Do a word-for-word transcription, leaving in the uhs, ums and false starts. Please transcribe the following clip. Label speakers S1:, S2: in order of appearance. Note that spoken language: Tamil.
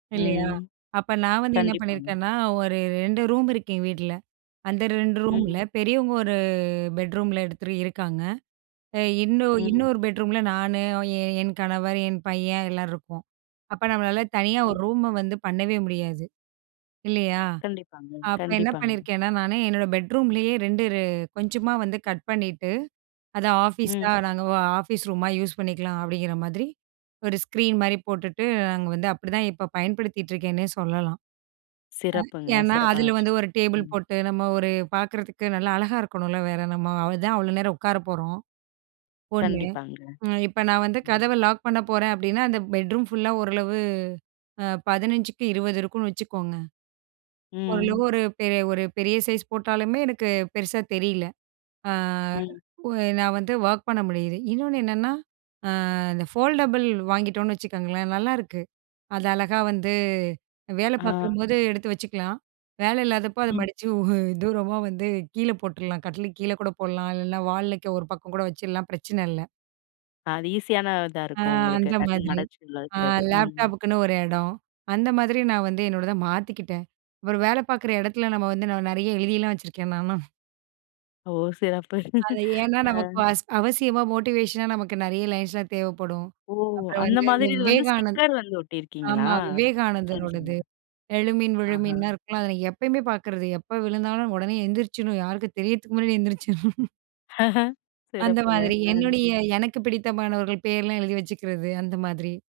S1: இல்லையா.
S2: ம்.
S1: அப்ப நான் வந்து என்ன
S2: கண்டிப்பாங்க.
S1: பண்ணியிருக்கேன்னா, ஒரு ரெண்டு ரூம் இருக்கு, எங்க வீட்ல. அந்த ரெண்டு ரூம்ல
S2: ம்.
S1: பெரியவங்க ஒரு பெட்ரூம்ல எடுத்துரு இருக்காங்க. அ இன்னொ
S2: ம்.
S1: இன்னொரு பெட்ரூம்ல நானு, என் என் கணவர், என் பையன் எல்லாம் இருக்கோம். அப்ப, நம்மளால தனியா ஒரு
S2: ம்.
S1: ரூம வந்து பண்ணவே முடியாது. இல்லையா.
S2: கண்டிப்பாங்க,
S1: அப்ப என்ன
S2: கண்டிப்பாங்க.
S1: பண்ணியிருக்கேன்னா, நானு என்னோட
S2: ம்.
S1: பெட்ரூம்லயே, ரெண்டு ரெ கொஞ்சமா வந்து கட் பண்ணிட்டு, அத ஆஃபீஸா,
S2: ம்.
S1: நாங்க ஆ ஆஃபீஸ் ரூமா யூஸ் பண்ணிக்கலாம். அப்டிங்கிற மாதிரி ஒரு ஸ்க்ரீன் மாரி போட்டுட்டு, நாங்க வந்து அப்டிதான் இப்ப பயன்படுத்திட்டு இருக்கேன்னே சொல்லலாம். அ
S2: சிறப்புங்க.
S1: ஏன்னா,
S2: சிறப்பான
S1: அதில வந்து
S2: விஷயம்.
S1: ஒரு டேபிள்
S2: ம்.
S1: போட்டு, நம்ம ஒரு பார்க்குறதுக்கு நல்லா அழகா இருக்கணும்ல. வேற, நம்ம அதுலதான், அவ்வளோ நேரம் உட்கார போறோம். ஒண்ணு,
S2: கண்டிப்பாங்க.
S1: இப்ப நான் வந்து
S2: ம்.
S1: கதவ லாக் பண்ண போறேன். அப்டின்னா, அந்த பெட்ரூம் ஃபுல்லா, ஓரளவு அ பதினெஞ்சுக்கு இருவது இருக்குனு வச்சுக்கோங்க. ஓரளவு
S2: ம்.
S1: ஒரு பெரிய ஒரு பெரிய சைஸ் போட்டாலுமே, எனக்கு பெருசா தெரியல. அ
S2: ம்.
S1: உ நான் வந்து ஒர்க் பண்ண முடியுது. இன்னொண்ணு என்னென்னா, அ இந்த ஃபோல்டபுள் வாங்கிட்டோம்னு வச்சுக்கோங்களேன். நல்லாருக்கு. அது அழகா வந்து, வேல
S2: ஆ.
S1: பார்க்கும்போது எடுத்து வச்சுக்கலாம். வேல இல்லாதப்போ, அத
S2: ம்.
S1: மடிச்சு ஊ தூரமா வந்து கீழ போட்டுரலாம். கட்டிலுக்கு கீழே கூட போடலாம். இல்லைன்னா, வாலுலக்க ஒரு பக்கம் கூட வச்சுறலாம். பிரச்சனை இல்ல.
S2: அது ஈசியான இதா
S1: ஆ
S2: இருக்கும் உங்களுக்கு.
S1: அந்த
S2: டக்குன்னு
S1: மாதிரி
S2: மடச்சி உள்ள வக்கிறது. ம்.
S1: லேப்டாப்புக்குன்னு ஒரு இடம். அந்த மாதிரி, நான் வந்து என்னோடத மாத்திக்கிட்டேன். அப்புறம் வேல பார்க்குற இடத்துல, நம்ம வந்து நெ நெறைய எழுதியெல்லாம் வச்சுருக்கேன், நான்லாம்.
S2: ஓ! சிறப்பு.
S1: அது ஏன்னா,
S2: ஆ.
S1: நமக்கு வசி அவசியமா, மோட்டிவேஷனா நமக்கு நெறைய லைன்ஸ்லாம் தேவப்படும்.
S2: ஓ!
S1: அப்புறம்
S2: அந்த
S1: வந்து, இந்த
S2: மாதிரி இது வந்து
S1: விவேகானந்த்
S2: ஸ்டிக்கர் வந்து ஒட்டியிருக்கீங்களா?
S1: ஆமா.
S2: சரி, சரி.
S1: விவேகானந்தரோடது "எழும்பின்,
S2: ஆஹா.
S1: விழுமன்னுலாம்" இருக்குல்ல. அத நான் எப்பயுமே பார்க்குறது. எப்போ விழுந்தாலும், உடனே எந்திரிச்சிடணும். யாருக்கும் தெரியதுக்கு முன்னாடி எழுந்திரிச்சிருணும்.
S2: ஆஹ.
S1: அந்த
S2: சிறப்புங்க.
S1: மாதிரி
S2: ஆ.
S1: என்னுடைய, எனக்கு பிடித்தமானவர்கள் பேர்லாம் எழுதி வச்சுக்கிறது. அந்த மாதிரி.